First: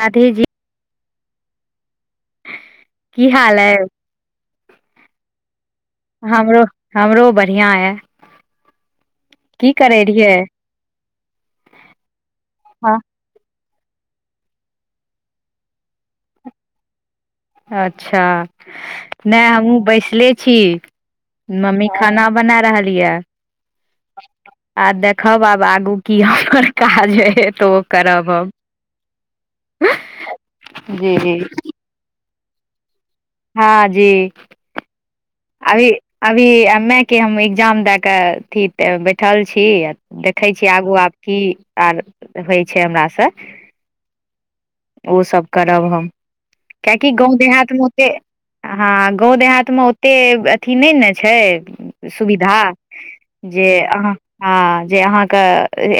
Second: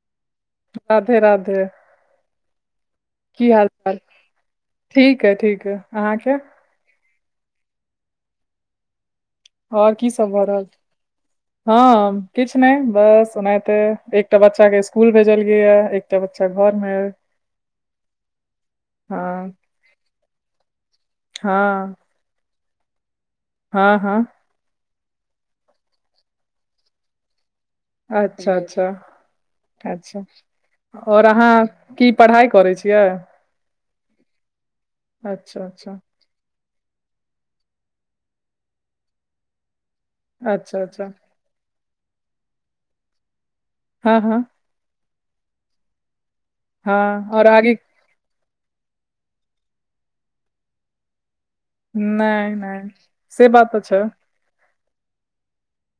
गाधी जी राधे राधे की हाल चाल ठीक यै ठीक यै अहाँके हमरो हमरो बढ़िआँ यए आओर की सब रहियै भ रहल छै हँ किछु नै हँ बस ओनाहिते एकटा बच्चा के इस्कूल भेजलियैया एकटा बच्चा घर मे यै अच्छा नैय हँ हमहुँ बैसले छी मम्मी हँ खाना बना रहल यऽ हँ हँ आ देखब आब आगू की हमर काज हय तो अच्छा अच्छा अच्छा जी आओर जी अहाँ की पढ़ाइ करै छियाय हँ जी अच्छा अभी अच्छा अभी एमे के हम एग्जाम दए कऽ अथी तऽ बैठल छी देखै छियै अच्छा आगू अच्छा आब की आर होइ छैय हमरा सऽ हँ हँ ओसब करब हम कियाकि हँ गाँव और आगे देहातमे ओते हँ गाँव देहातमे ओते अथी नै ने छैय सुविधा नहि नहि से बात जे तऽ छै अहाँ हँ जे अहाँके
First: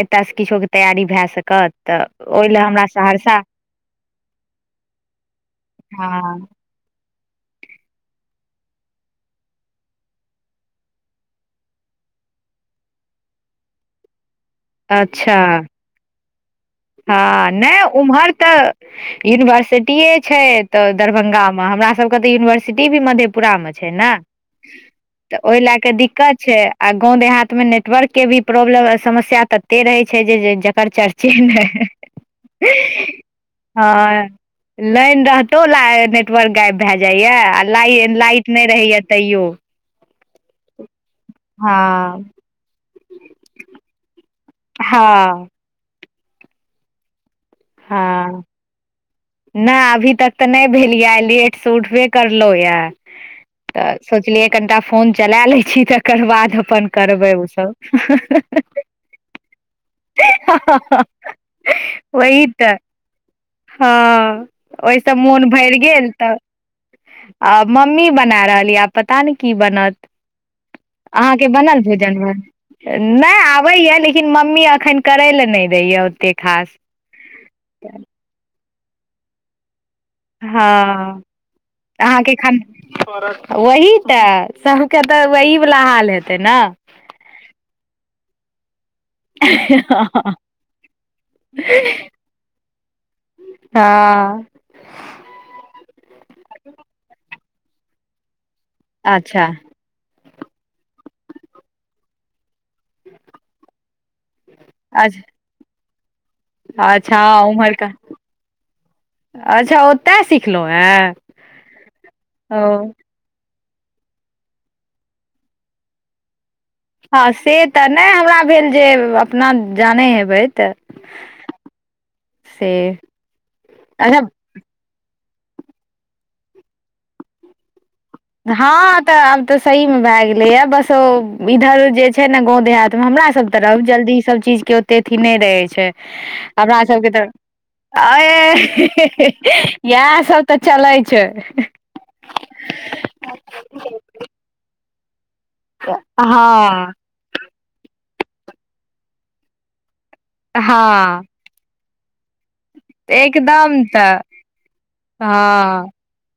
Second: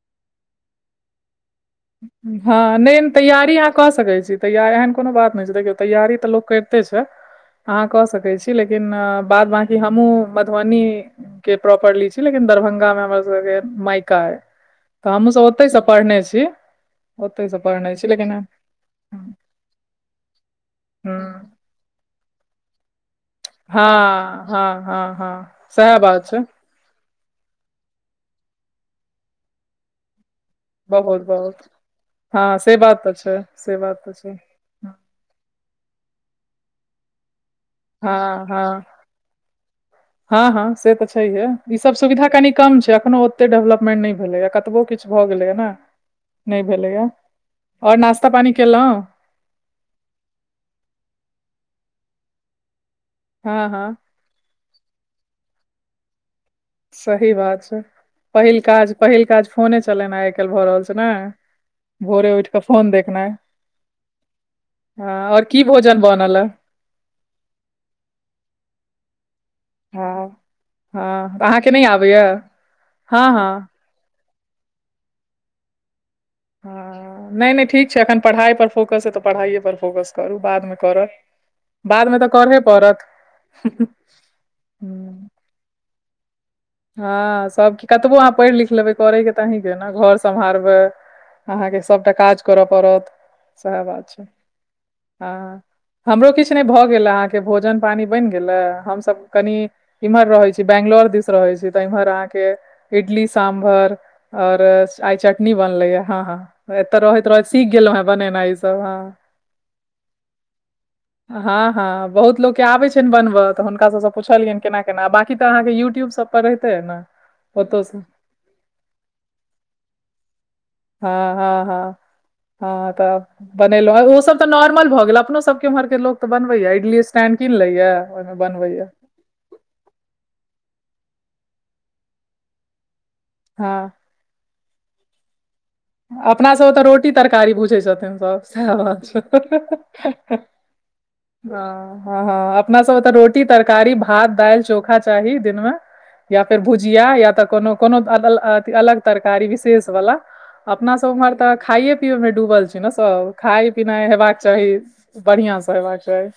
एतयसँ किछोके तैयारी भए सकत तऽ ओहि लए हँ हमरा नै सहरसा तैयारी अहाँ कऽ सकै छी तैया देखीयौ एहन कोनो बात नै छै देखियौ तैयारी तऽ हँ लोक [unintelligible] अहाँ कऽ सकै छी लेकिन बाद बाकी हमहु मधबनी के प्रॉपरली छी लेकिन दरभंगा मे हमर सबके मायका यै तऽ हमहु अच्छा सब ओतईसँ पढ़ने छी ओतहि हँ से नै पढ़ने छी उम्हर लेकिन हँ तऽ यूनिवर्सिटीए छैय एतऽ दरभंगामे हमरा सबके तऽ यूनिवर्सिटी भी मधे पूरा मे छैय ना हँ हँ हँ हँ तऽ ओय लाक सएह बात छै दिक्कत छैय। आ गांव देहात में नेटवर्क के भी प्रॉब्लम समस्या तते रहे छैय जे जकर चर्चे ने नैय हा से बात तऽ छैय से बात तऽ हँ छैय। लाइन रहतो ला नेटवर्क गायब भै जाइयै आ लाइ हँ लाइट नैय हँ मेंरहैय तैयो। हँ हँ से तऽ छैय। छहिए ई सब सुविधा हँ कनि कम छै अखनो ओते डेवलपमेंट नहि भेलै यै कतबो किछ भऽ हँ गेलैय ने। नैय भेलैय आओर नास्ता पानी कैलोउ नै अभी तक तऽ नहि भेल यै आइ लेटसँ उठबे करलहुँ यऽ हँ तऽ हँ सोचलियै कनिटा फोन चलै लै छी तकर बाद- अपन करबै सही बात ओसभ छैय पहिल काज पहिल काज फोने चलेनाइ आइ काल्हि भऽ रहल छैय नै? भोरे उठि क [unintelligible] हँ हँ ओहिसँ आओर मोन की भरि भोजन गेल तऽ बनल ह आ मम्मी बना रहल यऽ आ पता नैय की बनत। हँ हँ अहाँके बनल नहि भोजन आबैया भात हँ नैय हँ आबै यै लेकि लेकिन मम्मी अखन करे लय नैय दय यै ओते खा हँ नैय नैयठीक छैय अखन पढ़ाई पर फोकस य तऽ पढ़ाइए पर फोकस करू बादमे करब हँ बादमे तऽ करहे पड़त। तैयसबके तऽ हूँ वही वला हाल हेतै नैय हँ सबके कि कतबो अहाँ पढ़ लिख लेबै। करय के तऽ अहिके अय न घर सम्हारबै अहाँके सबटा काज करऽ पड़त। सेहा बात छैय। ओर हँ हमरो किछु नहि भऽ गेल अहाँके भोजन पानी बनि गेल हमसभ अच्छा कनि इम्हर रहय छी बैंगलोर दिस रहै छी तऽ इम्हर अहाँके इडली साम्भर और आइ अच्छा चटनी बनले या हा हा एतऽ अच्छा रहैत -रहैत सीख उम्हरका गोलोउहें बनेनाइ ई सब हाँ। अच्छा ओतय सिखलहुँ हेँ हँ हँ बहुत लोक के आबे ओ छैय नै बनब तऽ हुनका सबसँ पूछलियनि केना केना बाकी त अहाँके यू ट्यूब से सब पर रहिते ऐना हँ से तऽ नैय हमरा भेल जे अपना जानै हेबै तऽ हँ हँ हँ से हँ ह तऽ बनेलो ओ अच्छा सब तऽ नॉर्मल भ गेल अपनो सब एमहर के लोग त बनबै यै इडली स्टैंड कीन लेयै हऽ तऽ आब तऽ सही मे भैय गेले यै बस इधर जे छैय ने गांव देहात मे हमरा सब हँ तरबजल्दी ई सब चीज के ओते अथी नैय रहे छैय। अपना सभ ओतऽ रोटी तरकारी बुझै छथिन अ सभ सएह बात छैय हे हे इएह हे। सब तऽ चलै छै ह हँ हँ अपना सब तऽ रोटी तरकारी भात, दाइल, चोखा चाही दिनमे या फेर हँ भुजिया या तऽ कोनो कोनो अ अलग तरकारी विशेष वला अपना सब हँ उम्हर त खाये पीये में डूबल छियई ने सब खाय एकदम पिनाय तऽ हेबाक चाही बढ़िआं से हँ हेबाक चाही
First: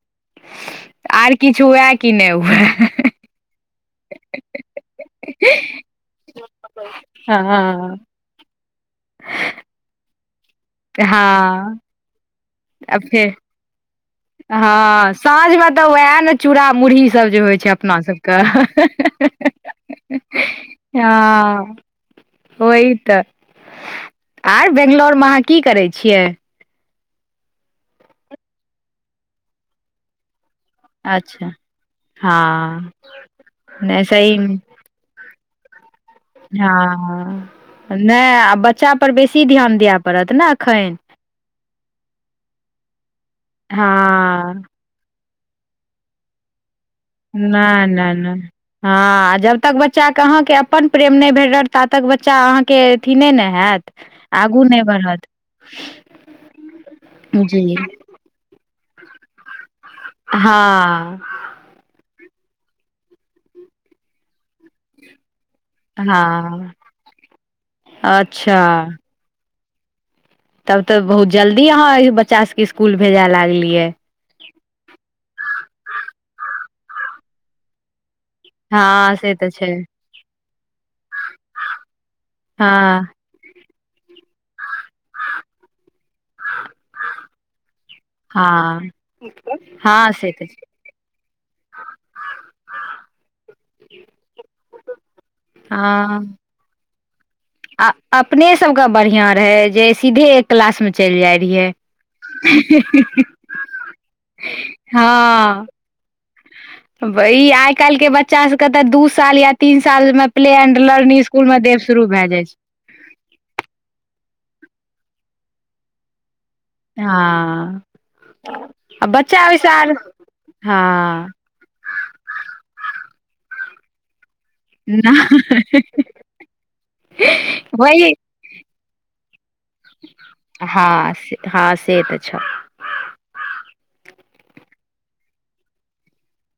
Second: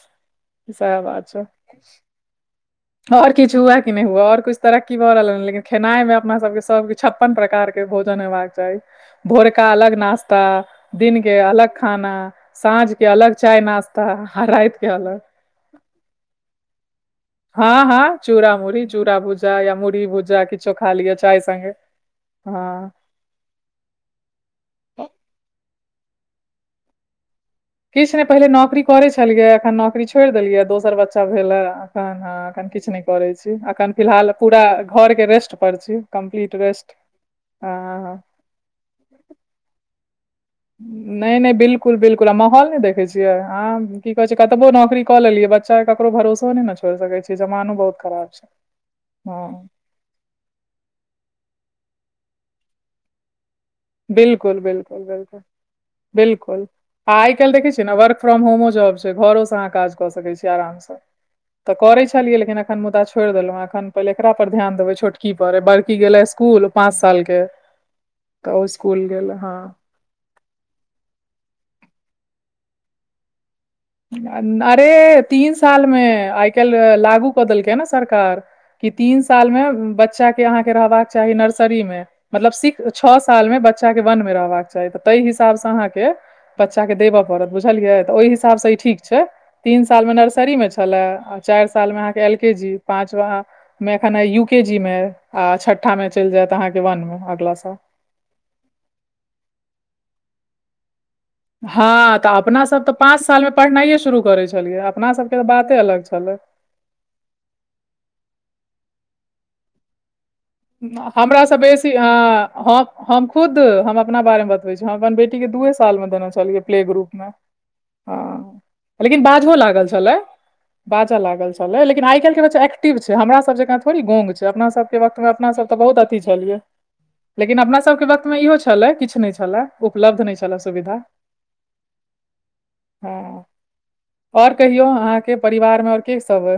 सएह आर किछु हुए कि नैय हुए। आओर किछु हुए कि नैय हुए आओर कुछ तरक्की भऽ रहल अय लेकिन खेनाइमे अपना सबके सब किछु छप्पय न प्रकार के हँ भोजन हेबाक चाही भोर का अलग नाश्ता दिन के अलग हँ खाना साँझ आ के फेर अलग चाय नाश हँ साँझ मे तऽ उएह ने चूरा मुुरी सब जे होइ छै हँ अपना हँ सबके चूड़ा मुरही चूड़ा भुज्जा या मुरही भुज्जा किछो खा लिअ चाय संगे हँ----हँ हँ ओहि तऽ आई बेंगलौरमे अहाँ की करै छियै? किछ नै पहिले नौकरी करै छलियैया अखन नौकरी छोड़ि दिलियैया दोस दोसर बच्चा अच्छा भेला अखन हाँ किछ हँ नै करै छी अखन नहि सही फिलहाल पूरा घर के रेस्ट परची हँ नै आ बच्चा पर बेसी ध्यान दिअ पड़त न नै नै बिल्कुल बिल्कुल आ माहौल नै देखै छियै अ की कहै छै हँ कतबो नौकरी कऽ लेलियै बच्चा केकरो भरोसो नै न छो ना ना ना हँ आ जब तक बच्च अहाँके अपन प्रेम नै भेटत ता तक बच्चा अहाँके अथी नै ने हयत बिल्कुल बिल्कुल बिल्कुल बिल्कुल हाआ आइ काल्हि देखै जी छियै न वर्क फ्रॉम होमो जॉब छै घरो स अहाँ काज कऽ सकै छी आरामसँ हँ तऽ करै छलियै लेकिन एखन मुदा छोड़ि देलौहें पहिले एकरा पर ध्यान देबै छोटकी पर की गेलए इसकूल पाँच साल के यै अत तऽ ओ इस्कुल गेलए हँ तब तऽ बहुत जल्दी अहाँ अही बच्चा सबके इसकुल भेज लागलियै अरे तीन सालमे आइ काल्हि लागू कऽ देलकै य न सरकार कि हँ तीन से तऽ साल मे छै बच्चा के अहाँके रहबाक चाही नर्सरी मे मतलब सीख छ हँ साल मे बच्चा के वन मे रहबाक चाही तऽ तैई हिसाब स अहाँके बच्चा के देबऽ पड़त बुझलियै ओई हिसाब स ई हँ ठीक छै तीन साल हँ मे से तऽ नर्सरी मे छै छलए आ चारि साल मे अहाँके एल के जी पाँचवा मे एखन अई यू के जी मे आ छठ्ठा मे चलि हँ जायत अहाँके वनमे अगला साल आ अपने सब के बढ़िया रहै जे सीधे एक क्लास मे चलि जाय हँ तऽ अपनासब तऽ पाँच सालमे पढ़नाइए शुरू करै छलियै अपनासबके तऽ बाते अलग छलै वई आइ काल्हिके बच्चा सबके तऽ दू साल या तीन सालमे प्ले एंड लर्निंग इस्कूल हमरासँ मे देव बेसी शुरू भय जाय हँ छै हम हम खुद हम अपना बारे मे बतबै छी हम अपना बेटी के दूए साल मे देने छलियै प्ले ग्रुप मे हँ हँ आ लेकिन बच्चा बाजहो ओहिस लागल आर छलै बाज हँ लागल छलै लेकिन आइ काल्हि के बच्चा एक्टिव छै हमरा सब जेकां थोड़ी गोंग छै अपना सब त नहि अपना सब तऽ बहुत अथी छलियै लेकिन अपना सबके वही वक्तमे इहो छलए किछु नै छलए उपलब्ध नै छलए सुविधा हँ से हँ से त छ हँ आओर कहियौ अहाँके परिवारमे आओर के सब अई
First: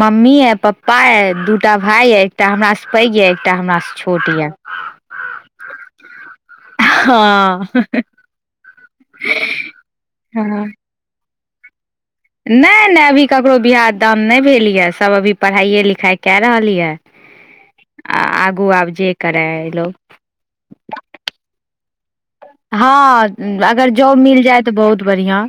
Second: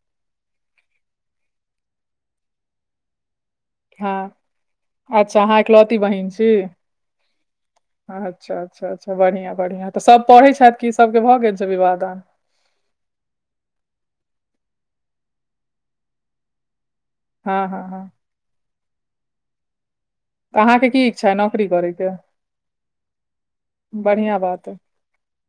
मम्मी यै पप्पा यै दूटा भाय यै एकटा हमरा से पैघ यै एकटा हमरा स हँ अच्छा अहाँ एकलौती बहिन छी हँ अच्छा अच्छा अच्छा बढ़िया बढ़ियाँ तऽ सब पढ़ै छथि कि सबके भऽ गेल छै विवाह दान नै नै अभी ककरो बिआह दाम नै भेलैया सब अभी पढ़ाइए लिखाइ कए रहल यए हँ हँ हँ आ आगू आब जे करै अइ लोग त अहाँके की इच्छा अई नौकरी करयके हँ अगर जॉब बढ़िआँ मिल जाय बात तऽ अइ बहुत बढ़िऑं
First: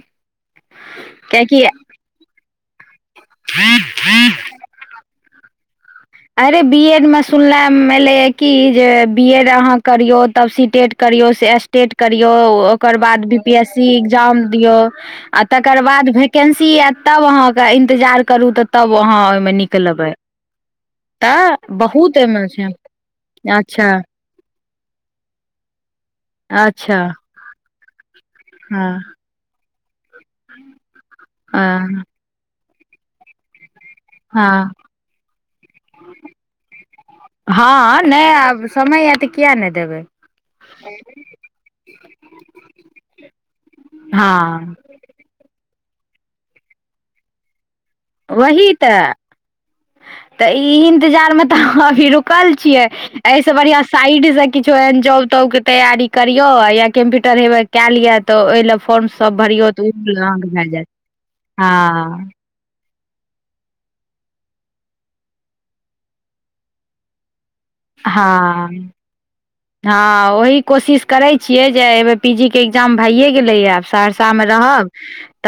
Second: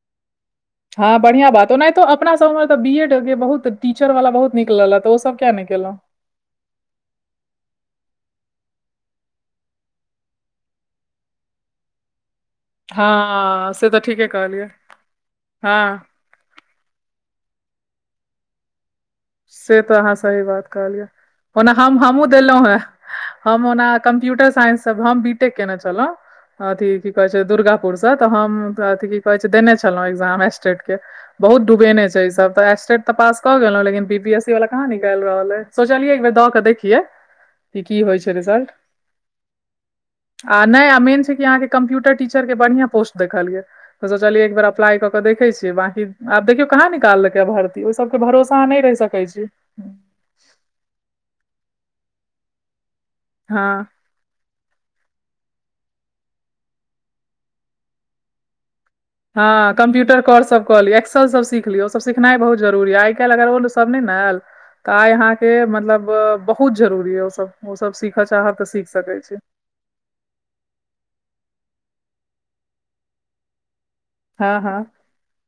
हँ बढ़िया बात ओनाहितो अपना सब मे तऽ बी एड के बहुत टीचर वाला बहुत निक लल तऽ ओ सब किया नै केलहुँ अरे बी एड मे सुनलैम एलैए कि जे बी एड अहाँ करियौ तब सी टेट करियौ से अस्टेट करिऔ ओकर बाद बी पी एस हँ सी से तऽ ठीके एग्जाम कहलियै दियो आ तकर हँ बाद भ केंसिल आयत तब अहा के इंतजार करू ते तब अहा से तऽ आहाँ सही बात कहलियै तऽ ओना हम- बहुत हमहुँ एहिमे छै देलौहं हम अच्छा ओना कम्प्यूटर साइंस सब हम वी- केने छलहु अच्छा अथि की कहे छै दुर्गापुर से तऽ हम अथ हँ की कहे छै देने छलं छलों एग्जाम एस्टेट के बहुत दुबे हँ ने छै इ सब त एस्टेट त पास क गेलों लेकिन बी बी एस ई वाला हँ कहाँ निकाल रहल है सोचलियै एक बेर दौ के देखिये ह नैय आब समय आ तऽ किए नै देबै आ नै मेन छै कि अहाके कम्प्यूटर टीचर के बढ़ियां पोस्ट देखलियै त सोचलिय एक बेर हँ अप्लाई कऽ देखै छियै बाकी आब देखियौ कहाँ निकाल कै या भरती वही तऽ तऽ इ इंतजार मे तऽ अभी रुकल छियै एैह से हँ बढ़िया साइड से किछो एहन जॉब- तॉब के तैयारी करियौ या कम्प्यूटर हेबे केएल यऽ तऽ ओय लए फॉर्म सब ह भरियौ तऽ ओ कम्प्यूटर अहाँके कोर्स भए सब कऽ जायत लिय एक्सल सब सिखलिय ओसब हँ सिखनाई बहुत जरूरीया आय कैल अगर ओ सब नै न आइल तऽ आय यहाँ के मतलब बहुत जरुरी अैय ओ सब हं ह ओहि कोशिश करैय छियै जे ऐयबेेर पीजी के इग्जाम भइए गेलैए आब सास सर्षा मे हँ हँ रहब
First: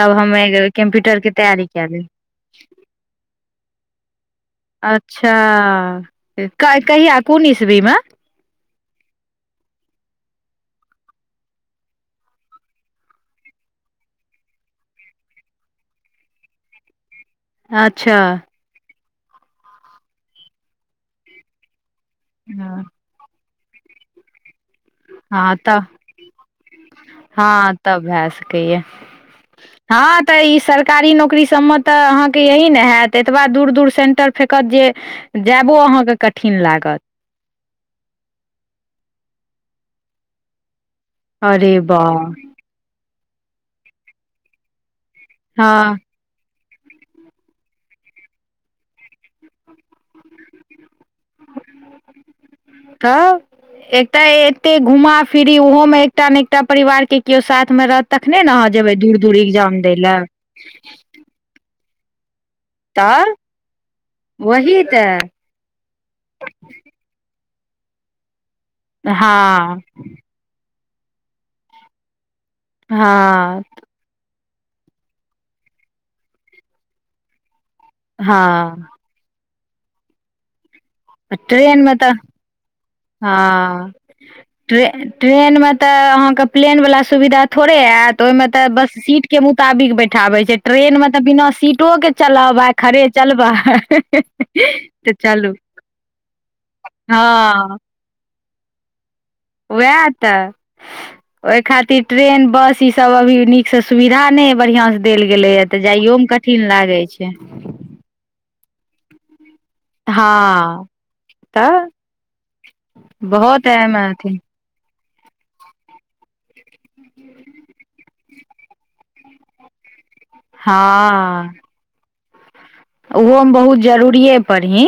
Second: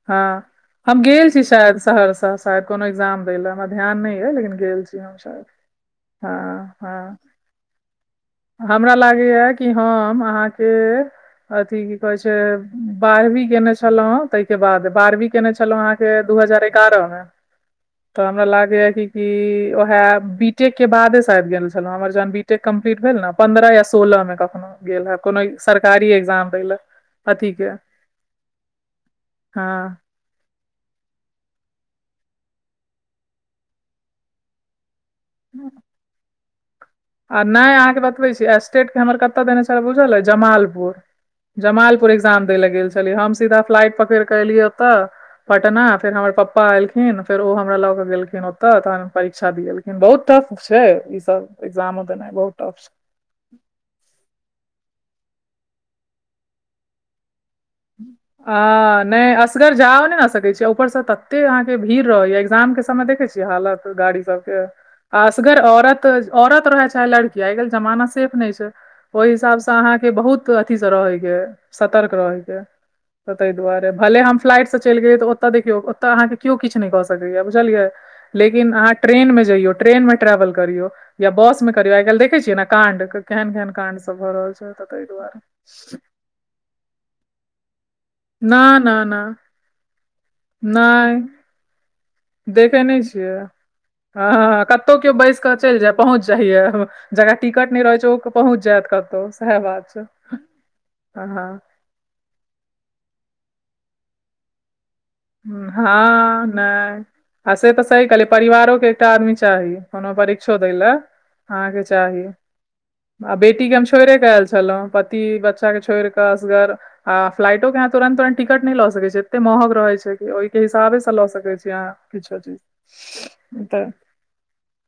तब हम हँ हम कम्प्यूटर गेल के छी तैयारी शायद कए लेब सहरसा शायद कोनो एग्जाम दै लऽ हमरा ध्यान नैह यै लेकिन गेल छी हम अच्छा शायद कै हँ -कैहिया हँ कोन ईसवी मे हमरा लागैया कि हम आहाँ के अथी की कहेै छै बारहवीं केने छलौ हं तैह के बाद बारहवीं केने छलौं हं फेर दू हजार एग्यारह मे अच्छा तऽ हमरा लागैया कि क ओहे बी टेक के बादे शायद गेल हमर जहन बीटेक कम्पलीट भेल न पंन्द्रह य सोलह मे कखनो गेल है अब कोनो सरकारी एग्जाम दै लए ह अथी के तब भए सकैय हँ ह तऽ इ सरकारी नौकरी सब मे तऽ आहाँ के यही ने हऽत एतबा दूर -दूर सेंटर फेेकत जे जाएबो आहाँ के कठिन लागत आ नैय आहाँ के बतबै छी स्टेट के हमर कतऽ देने छल बुझल ऐ जमालपुर अरे जमालपुर बाह एग्जाम दै लए गेल ल हम सीधा फ्लाइट पकैड़ क एलियै ओतऽ पटना हँ फेर हमर प्पपा एलखिन फेर ओ हमरा ल के गेलखिन ओतऽ तहन परीक्षा दियेलखिन बहुत टफ छै इ सब एग्जामो देना बहुत टफ छ तऽ एकटा एते घूमा- फिरी ओहो में एकटा ने एकटा परिवार के केओ साथ मे रहत तखने ने आहाँ जेबै आ दूर- नहि दूर एग्जाम दैय लए एते आहाँ के भीड़ रहै या एग्जाम के समय देखे तऽ छियै हालत गाड़ी सब के वही तऽ आ अगर औरत -औरत रहेऽ चाहे लड़की आय -कैल जमाना सेफ नै छै ओय हिसाब से हँ आहाक के बहुत अथी से रहैय के सतर्क रहेैय के तऽ तैय हँ दुआरे भले हम फ्लाइट स चैल गेलै ओतऽ देखियौ ओतऽ आहाँके कियो किछ नैय कऽ सकैया बुझलियै लेकिन हँ अहाँ ट्रेन मे जइयौ ट्रेन मे ट्रेवल करियौ या बस मे ट्रेन करियौ आइ तऽ कैल्ह देखै छियै न काण्ड के केहन -केहन हँ कांण्ड सब भऽ रहल छै तैय दुआरे प्लेन वला सुविध थोड़े ऐत ओहिमे न तऽ बस न न सीट के बुक मुताबिक बैठाबे छै ट्रेन मे तऽ बिना सीटो के देखैनय छियै ह ह कतौ तऽ कियो बैस चलू कऽ चैल जाय पहुँच जाहिये हँ जकरा टिकट नै रहैय छै उ पहुँच जेत कतौ उएह तऽ हँ ओय खातिर ट्रेन बस इ सब अभी नीक से सुविधा नै बढ़िया स देल गेले या तऽ जाइयो मे हँ, कठिन नहि लागै छै आ से तऽ सही कहै परिवारो के एकटा आदमी चाही कोनो हँ परीक्षो दै लए अहाँके तऽ चाही आ बहुत बेटी के हम एहिमे छोइरेक अथी ऐल छलौ कि बच्चा के छोड़ के असगर आ फ्लाइटो के अहा तुरंत तुंरत टिकट न नय ल सके छै एते महग रहे छै ओहिके हिसाबे से लऽ हँ सकैत छी अहाँ किछो चीज ओहोमे बहुत जरूरिये पढ़ही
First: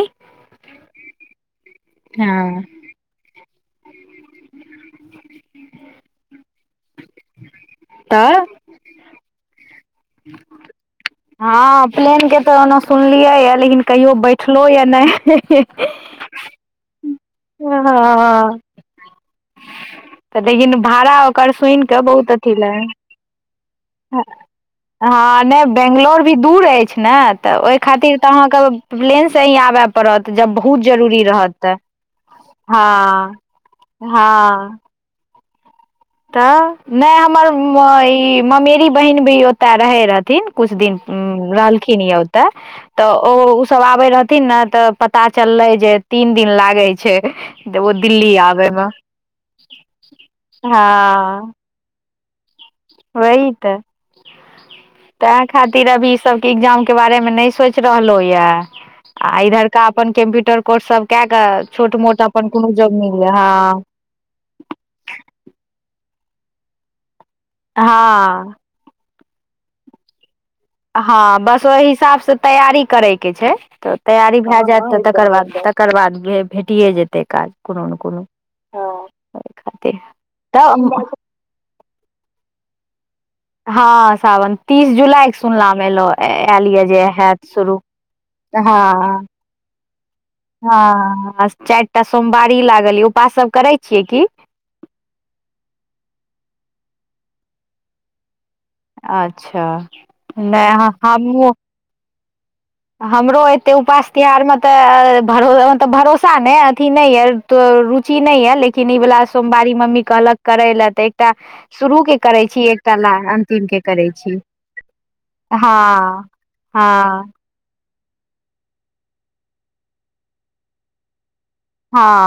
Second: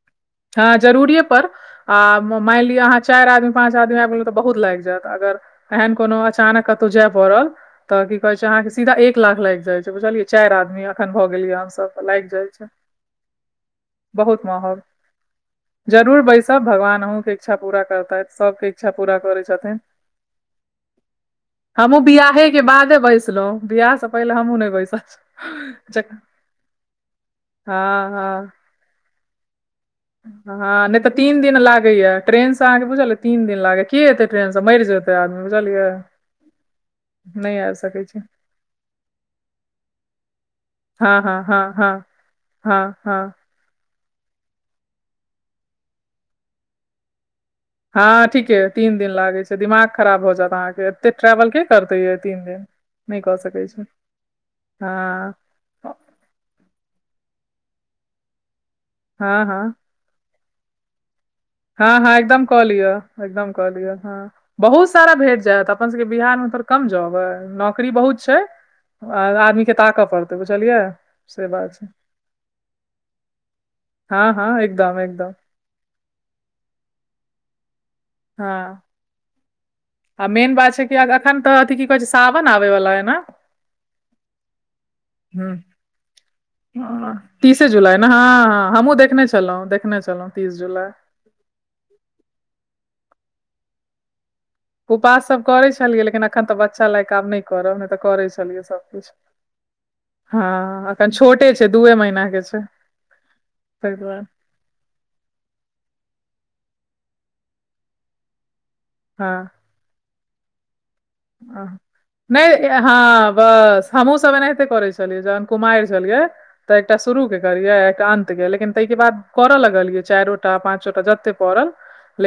ह जरूरिये पर आ मैन हँ लिय आहाँ चैर आदमी पाँच आदमी अैब गेल तऽ बहुत लाइग जेऽत अगर एहन कोनो अचानक कतौ जाय पड़ल तऽ की कहेै छै अहाँ के सीधा एक लाख लैग जाय छै बुझलियै चारि आदमी एखन भऽ गेलियै ह हमसभ तऽ लागि प्लेन के जाइ तऽ छै ओना सुनलियै या लेकिन कहियो बहुत बैठलो या नै हे हे हे तब भगवान अहूँके इच्छा पूरा करताै सबके इच्छा पूरा करै छथिन तऽ लेकिन भाड़ा ओकर सुनि कऽ हमहूँ बहुत बियाहे अथी के लगै बादे बैसलहुँ बियाह से पहिले हमहूँ नहि बैसल हँ नय बेंगलोर भी दूर अछि ने तऽ ओहि हँ खातिर तऽ हँ अहाँक प्लेन से ही आबय पड़त जब बहुत हँ नय तऽ जरूरी तीन रहत दिन तऽ लागैया ट्रेन से अहाँके बुझलया हँ तीन दिन लागया कि ऐतै ट्रेनसँ हँ मर जेतै आदमी बुझलियै तऽ नय हमर नहि आबि सकैत छी ई ममेरी बहिन भी ओत रहै रहथिन कुछ दिन हँ हँ हँ रहलखिन हँ यऽ ओतऽ हँ तऽ हँ ओ सब आबे रहथिन ने तऽ पता चललै जे तीन दिन लागे छै ओ हँ दिल्ली ठीके आबे मे तीन दिन लागे छै दिमाग खराब भऽ जायत हँ अहाँके एते ट्रेवल के करते ये तीन दिन ने कऽ वही सकै छै हँ ओय खातिर अभी ई सब के एग्जाम के बारे मे न सोच रहलो ये आ हँ इधर हँ का अपन कम्प्यूटर कोर्स सब कए कऽ हँ छोट हँ मोट एकदम अपन कऽ कोनो लिअ जॉब मिल जाय। एकदम कऽ लिअ हँ बहुत सारा भेट जायत अपन सबके बिहार मे त कम जाॅब ऐ नौकरी बहुत छै हँ आ आदमी के ताकऽ पड़तै बिझलियए हँ बस ओहि हिसाब से तैयारी करय के छै तऽ हँ तैयारी हँ भए जायत एकदम तऽ तकर एकदम बाद तकर बाद गे भेटिए जेतै काज कोनो ने कोनो हँ ओहि खातिर आ मेन बात तऽ छै कि अगर एखन तऽ अथि की कहे छै सावन आबे वालाया ने हँ सावन तीस जुलाई के ह सुनलामे एलो आयल यए जे हँ हत तीसे जुलाइ ने हँ ह हमहुँ देखने छलहुँ देखने छलहुँ तीस जुलाई हँ चारि टा सोमवारी लागल य उपास सभ करै छियै की उपास सभ करैत छलियै लेकिन एखन तऽ बच्चा लायकऽ आब नय करब नय तऽ करै छलियै सभ अच्छा नहि हँ एखन हमहुँ छोटे छै दूए महीना के छै हमरो एते ताहि उपास दुआरे तिहारमे तय भरोसा नहि अथि नहि य रुचि नहि य लेकिन लेकिन ई वाला हँ सोमवारी मम्मी कहलक करे ले नहि हँ अंतिम के बस करै हमहूँसभ छी एनाहिते करै छलियै जन कुमारि छलियै हँ तऽ एकटा हँ शुरूके करिये एकाअंत य लेकिन ताहि के बाद करऽ लगल ये चारिटा पांचोटा जते पड़ल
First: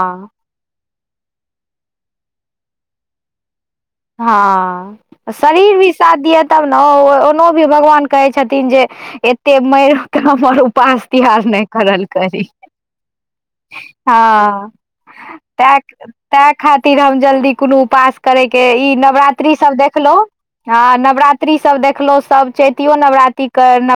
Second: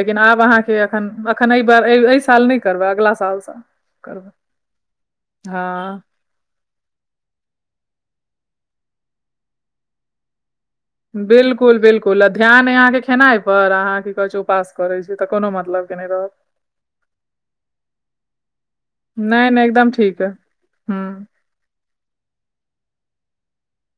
लेकिन आब अहाँके एखन एखन एहि बार एहि साल नहि करबै अगला सालसँ करबै हँ शरीर भी हँ साथ देत तब ने ओनो भी भगवान कहे छथिन जे एते मेर हमर उपास तिहार नहि बिल्कुल करल बिल्कुल आ करी ध्यान अइ अहाँके खेनाइ पर अहाँ की कहै छै हँ उपास करै छी तऽ कोनो मतलब के नहि रहत ताँय खातिर हम जल्दी कोनो उपास करे के ई नहि नवरात्रि नहि सब एकदम देखलो ठीक अइ हँ हुँ नवरात्रि रात्रि सभ देखलहुँ सभ चैतियो नवरात्रिके